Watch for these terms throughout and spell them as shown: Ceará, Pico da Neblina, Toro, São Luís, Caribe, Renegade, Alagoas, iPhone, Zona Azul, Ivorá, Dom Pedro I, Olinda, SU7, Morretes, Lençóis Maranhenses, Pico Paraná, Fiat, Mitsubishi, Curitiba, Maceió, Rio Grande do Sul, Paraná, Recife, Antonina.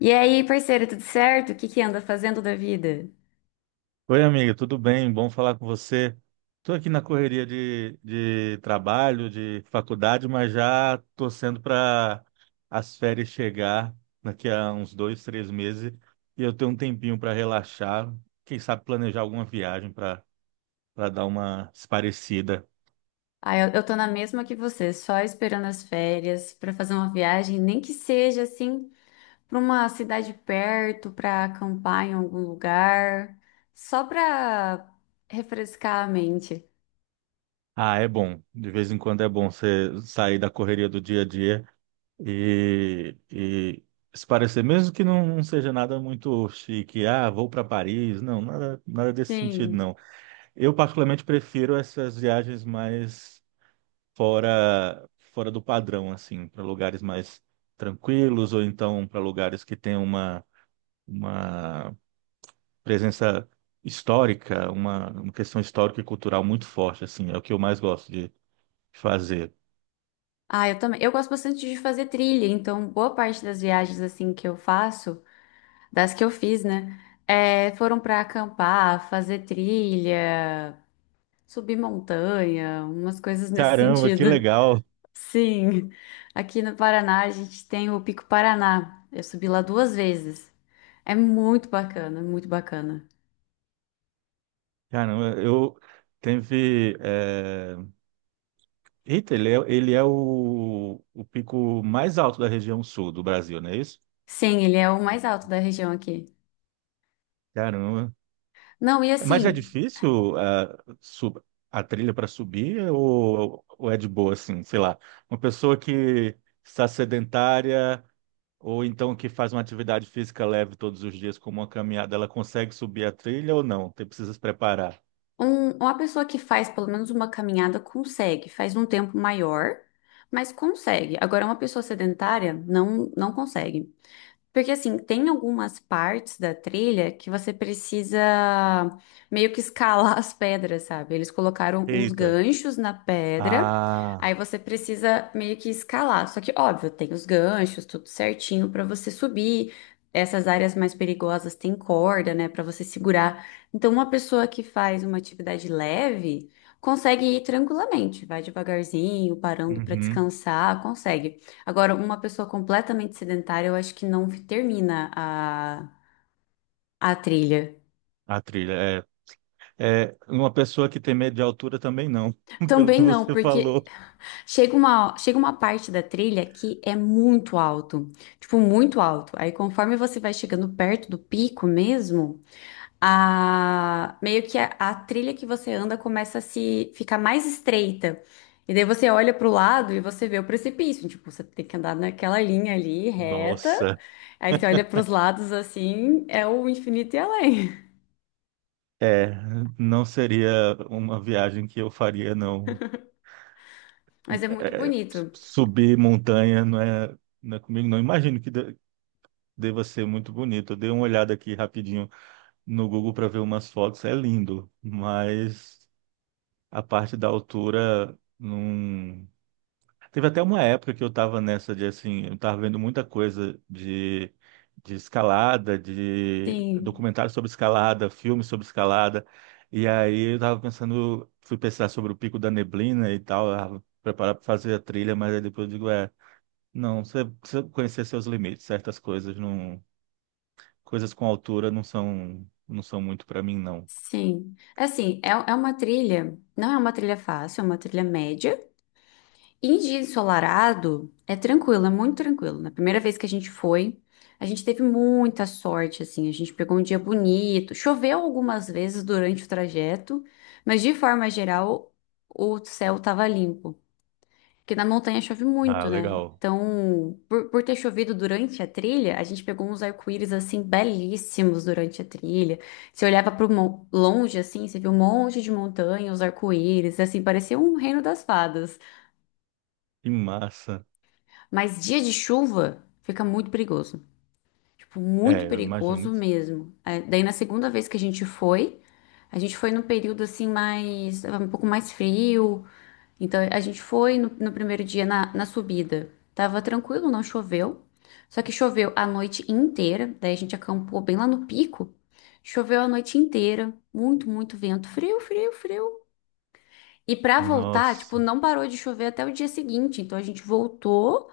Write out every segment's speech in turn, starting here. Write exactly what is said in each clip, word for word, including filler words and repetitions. E aí, parceira, tudo certo? O que que anda fazendo da vida? Oi, amiga, tudo bem? Bom falar com você. Estou aqui na correria de, de trabalho, de faculdade, mas já torcendo para as férias chegar daqui a uns dois, três meses e eu ter um tempinho para relaxar. Quem sabe planejar alguma viagem para para dar uma esparecida. Ah, eu, eu tô na mesma que você, só esperando as férias pra fazer uma viagem, nem que seja assim pra uma cidade perto, pra acampar em algum lugar, só pra refrescar a mente. Ah, é bom. De vez em quando é bom você sair da correria do dia a dia E, e se parecer, mesmo que não, não seja nada muito chique, ah, vou para Paris, não, nada, nada desse sentido, Sim. não. Eu particularmente prefiro essas viagens mais fora, fora do padrão, assim, para lugares mais tranquilos ou então para lugares que têm uma, uma presença histórica, uma, uma questão histórica e cultural muito forte, assim, é o que eu mais gosto de fazer. Ah, eu também. Eu gosto bastante de fazer trilha, então boa parte das viagens assim que eu faço, das que eu fiz, né, é, foram pra acampar, fazer trilha, subir montanha, umas coisas nesse Caramba, que sentido. legal! Sim, aqui no Paraná a gente tem o Pico Paraná. Eu subi lá duas vezes. É muito bacana, muito bacana. Caramba, eu teve. eh, Eita, ele é, ele é o, o pico mais alto da região sul do Brasil, não é isso? Sim, ele é o mais alto da região aqui. Caramba. Não, e Mas é assim, difícil ah, sub- a trilha para subir ou, ou é de boa, assim, sei lá. Uma pessoa que está sedentária ou então que faz uma atividade física leve todos os dias, como uma caminhada, ela consegue subir a trilha ou não? Tem precisa se preparar. um- uma pessoa que faz pelo menos uma caminhada consegue, faz um tempo maior, mas consegue. Agora, uma pessoa sedentária não, não consegue. Porque assim, tem algumas partes da trilha que você precisa meio que escalar as pedras, sabe? Eles colocaram uns Eita. ganchos na pedra, Ah, aí você precisa meio que escalar. Só que, óbvio, tem os ganchos, tudo certinho pra você subir. Essas áreas mais perigosas tem corda, né, pra você segurar. Então, uma pessoa que faz uma atividade leve consegue ir tranquilamente, vai devagarzinho, parando pra uhum. descansar, consegue. Agora, uma pessoa completamente sedentária, eu acho que não termina a, a trilha. A trilha, é. É, uma pessoa que tem medo de altura também não, pelo que Também não, você falou. porque chega uma, chega uma parte da trilha que é muito alto, tipo, muito alto. Aí, conforme você vai chegando perto do pico mesmo, a meio que a, a trilha que você anda começa a se ficar mais estreita. E daí você olha para o lado e você vê o precipício. Tipo, você tem que andar naquela linha ali reta. Nossa, Aí você olha para os lados assim, é o infinito e além. é, não seria uma viagem que eu faria, não. Mas é muito É, bonito. subir montanha não é, não é comigo, não. Imagino que de- deva ser muito bonito. Eu dei uma olhada aqui rapidinho no Google para ver umas fotos, é lindo, mas a parte da altura não. Teve até uma época que eu tava nessa de assim, eu tava vendo muita coisa de, de escalada, de Sim, documentário sobre escalada, filme sobre escalada. E aí eu tava pensando, fui pensar sobre o Pico da Neblina e tal, ah, preparar para fazer a trilha, mas aí depois eu digo, é, não, você precisa conhecer seus limites, certas coisas não, coisas com altura não são não são muito para mim não. sim. É assim, é, é uma trilha, não é uma trilha fácil, é uma trilha média. Em dia ensolarado, é tranquilo, é muito tranquilo. Na primeira vez que a gente foi, a gente teve muita sorte, assim, a gente pegou um dia bonito. Choveu algumas vezes durante o trajeto, mas de forma geral, o céu estava limpo. Porque na montanha chove Ah, muito, né? legal. Então, por, por ter chovido durante a trilha, a gente pegou uns arco-íris, assim, belíssimos durante a trilha. Você olhava para longe, assim, você via um monte de montanha, os arco-íris, assim, parecia um reino das fadas. Que massa. Mas dia de chuva fica muito perigoso. Tipo, muito É, eu imagino. perigoso mesmo. É, daí na segunda vez que a gente foi, a gente foi num período assim mais, tava um pouco mais frio. Então a gente foi no, no primeiro dia na, na subida. Tava tranquilo, não choveu. Só que choveu a noite inteira. Daí a gente acampou bem lá no pico. Choveu a noite inteira. Muito, muito vento. Frio, frio, frio. E pra voltar, tipo, Nossa. não parou de chover até o dia seguinte. Então a gente voltou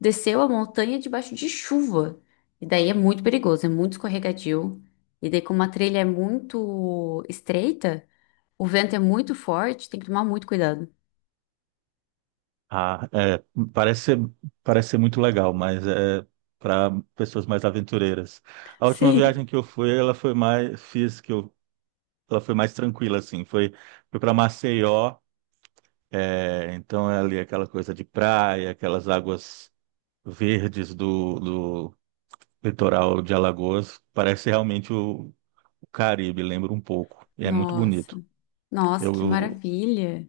desceu a montanha debaixo de chuva. E daí é muito perigoso, é muito escorregadio. E daí, como a trilha é muito estreita, o vento é muito forte, tem que tomar muito cuidado. Ah, é, parece ser, parece ser muito legal, mas é para pessoas mais aventureiras. A última viagem Sim. que eu fui, ela foi mais, fiz que eu, ela foi mais tranquila, assim. Foi, foi para Maceió, é, então é ali aquela coisa de praia, aquelas águas verdes do, do litoral de Alagoas. Parece realmente o, o Caribe, lembra um pouco. E é muito bonito. Nossa, nossa, que Eu, maravilha!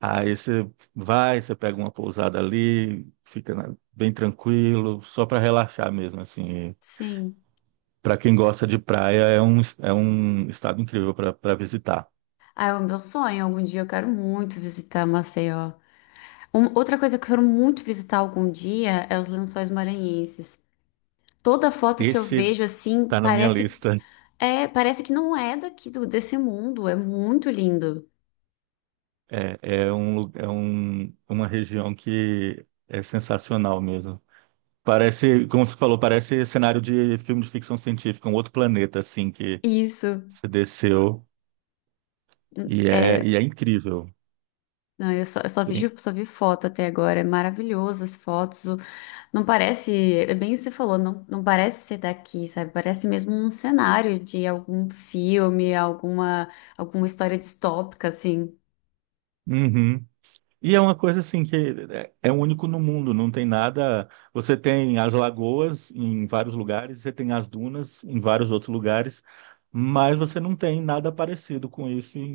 Aí você vai, você pega uma pousada ali, fica na- bem tranquilo, só para relaxar mesmo, assim. Sim. Para quem gosta de praia, é um, é um estado incrível para visitar. Ah, é o meu sonho. Algum dia eu quero muito visitar Maceió. Um- outra coisa que eu quero muito visitar algum dia é os Lençóis Maranhenses. Toda foto que eu Esse vejo assim tá na minha parece lista. é, parece que não é daqui do, desse mundo. É muito lindo. É, é um, lu- é um, uma região que é sensacional mesmo. Parece, como você falou, parece cenário de filme de ficção científica, um outro planeta, assim, que Isso você desceu e é, é. e é incrível. Não, eu só, eu só Tem- vejo, só vi foto até agora. É maravilhoso as fotos. o- Não parece, é bem o que você falou, não, não parece ser daqui, sabe? Parece mesmo um cenário de algum filme, alguma, alguma história distópica, assim. Uhum. E é uma coisa assim que é é único no mundo, não tem nada. Você tem as lagoas em vários lugares, você tem as dunas em vários outros lugares, mas você não tem nada parecido com isso em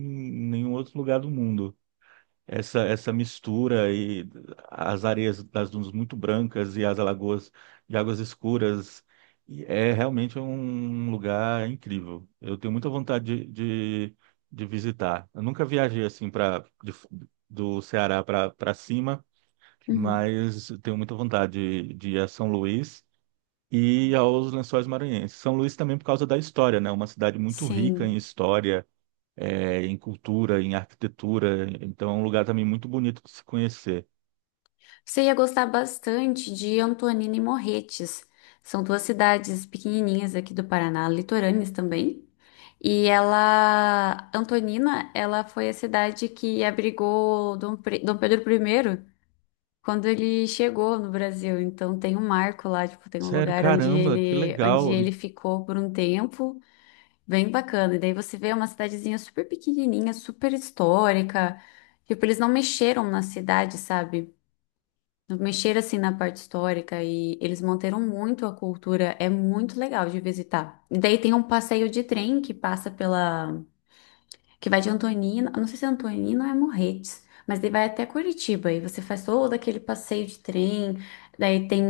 nenhum outro lugar do mundo essa, essa mistura e as areias das dunas muito brancas e as alagoas de águas escuras. E é realmente um lugar incrível. Eu tenho muita vontade de, de, de visitar. Eu nunca viajei assim para do Ceará para para cima, Uhum. mas eu tenho muita vontade de, de ir a São Luís e aos Lençóis Maranhenses. São Luís também por causa da história, né? É uma cidade muito rica em Sim. história é, em cultura, em arquitetura. Então é um lugar também muito bonito de se conhecer. Você ia gostar bastante de Antonina e Morretes. São duas cidades pequenininhas aqui do Paraná, litorâneas também. E ela, Antonina, ela foi a cidade que abrigou Dom, Pre- Dom Pedro primeiro quando ele chegou no Brasil. Então tem um marco lá, tipo, tem um Sério, lugar onde caramba, que ele, onde legal. ele ficou por um tempo, bem bacana. E daí você vê uma cidadezinha super pequenininha, super histórica. Tipo, eles não mexeram na cidade, sabe? Mexer assim na parte histórica e eles manteram muito a cultura, é muito legal de visitar. E daí tem um passeio de trem que passa pela, que vai de Antonina, eu não sei se é Antonina ou é Morretes, mas daí vai até Curitiba e você faz todo aquele passeio de trem. Daí tem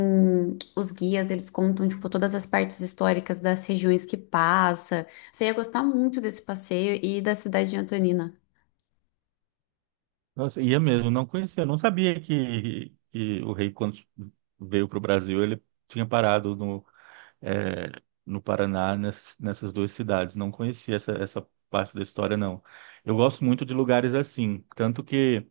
os guias, eles contam tipo todas as partes históricas das regiões que passa. Você ia gostar muito desse passeio e da cidade de Antonina. Nossa, ia mesmo, não conhecia, não sabia que, que o rei, quando veio para o Brasil, ele tinha parado no, é, no Paraná, nessas, nessas duas cidades. Não conhecia essa, essa parte da história, não. Eu gosto muito de lugares assim, tanto que.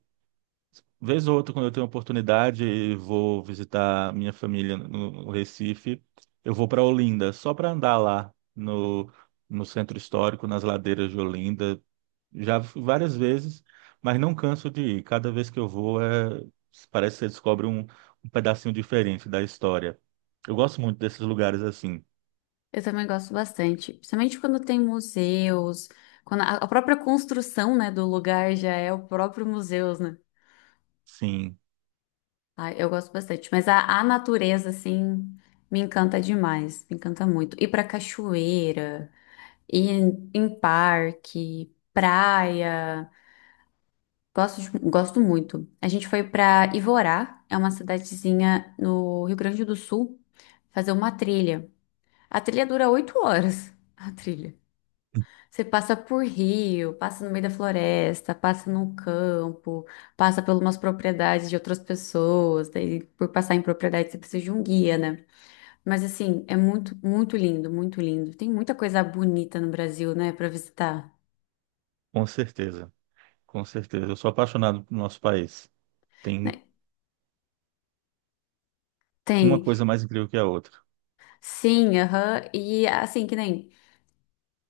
Vez ou outra, quando eu tenho oportunidade e vou visitar minha família no Recife, eu vou para Olinda, só para andar lá no, no centro histórico, nas ladeiras de Olinda. Já fui várias vezes, mas não canso de ir. Cada vez que eu vou, é, parece que você descobre um, um pedacinho diferente da história. Eu gosto muito desses lugares assim. Eu também gosto bastante, principalmente quando tem museus, quando a a própria construção, né, do lugar já é o próprio museu, né? Sim, Ah, eu gosto bastante, mas a, a natureza, assim, me encanta demais, me encanta muito. Ir pra cachoeira, ir em, em parque, praia, gosto, de- gosto muito. A gente foi pra Ivorá, é uma cidadezinha no Rio Grande do Sul, fazer uma trilha. A trilha dura oito horas, a trilha. Você passa por rio, passa no meio da floresta, passa no campo, passa por umas propriedades de outras pessoas, daí por passar em propriedade você precisa de um guia, né? Mas assim, é muito, muito lindo, muito lindo. Tem muita coisa bonita no Brasil, né, pra visitar. com certeza. Com certeza. Eu sou apaixonado pelo nosso país. Tem Né? uma Tem, coisa mais incrível que a outra. sim, aham. E assim, que nem.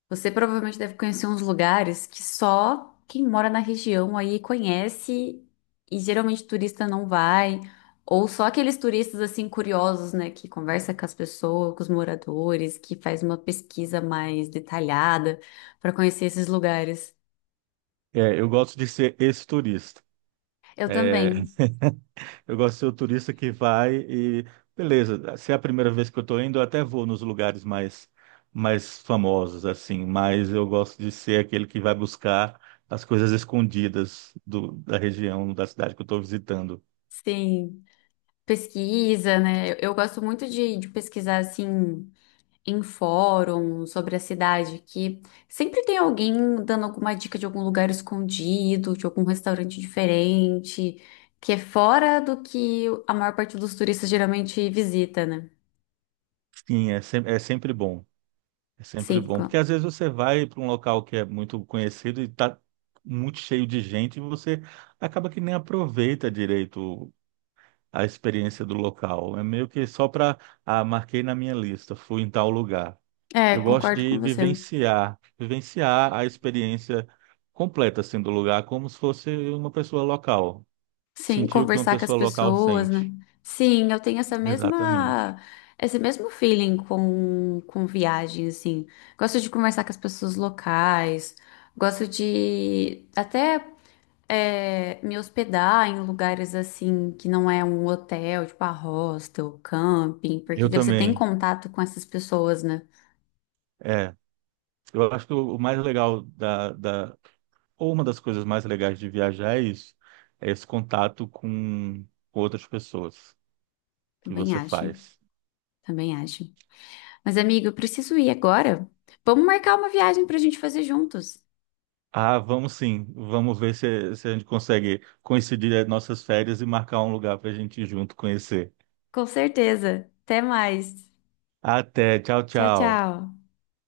Você provavelmente deve conhecer uns lugares que só quem mora na região aí conhece e geralmente turista não vai, ou só aqueles turistas assim curiosos, né, que conversa com as pessoas, com os moradores, que faz uma pesquisa mais detalhada para conhecer esses lugares. É, eu gosto de ser esse turista. Eu É, também, eu gosto de ser o turista que vai e, beleza, se é a primeira vez que eu estou indo, eu até vou nos lugares mais, mais famosos, assim, mas eu gosto de ser aquele que vai buscar as coisas escondidas do- da região, da cidade que eu estou visitando. sim, pesquisa, né? Eu, eu gosto muito de, de pesquisar assim em fórum sobre a cidade, que sempre tem alguém dando alguma dica de algum lugar escondido, de algum restaurante diferente, que é fora do que a maior parte dos turistas geralmente visita, né? Sim, é, sem- é sempre bom, é sempre Sim, bom, porque co- às vezes você vai para um local que é muito conhecido e está muito cheio de gente e você acaba que nem aproveita direito a experiência do local. É meio que só para, ah, marquei na minha lista, fui em tal lugar. é, Eu gosto concordo com de você. vivenciar, vivenciar a experiência completa assim do lugar, como se fosse uma pessoa local. Sim, Sentir o que uma conversar com as pessoa local pessoas, né? sente. Sim, eu tenho essa Exatamente. mesma, esse mesmo feeling com, com viagem, assim. Gosto de conversar com as pessoas locais, gosto de até é, me hospedar em lugares assim que não é um hotel, tipo a hostel, camping, porque Eu daí você tem também. contato com essas pessoas, né? É. Eu acho que o o mais legal da, da, ou uma das coisas mais legais de viajar é isso, é esse contato com outras pessoas que Também você acho, faz. também acho. Mas, amigo, eu preciso ir agora. Vamos marcar uma viagem pra gente fazer juntos. Ah, vamos sim. Vamos ver se, se a gente consegue coincidir as nossas férias e marcar um lugar para a gente ir junto conhecer. Com certeza. Até mais. Até, tchau, Tchau, tchau. tchau.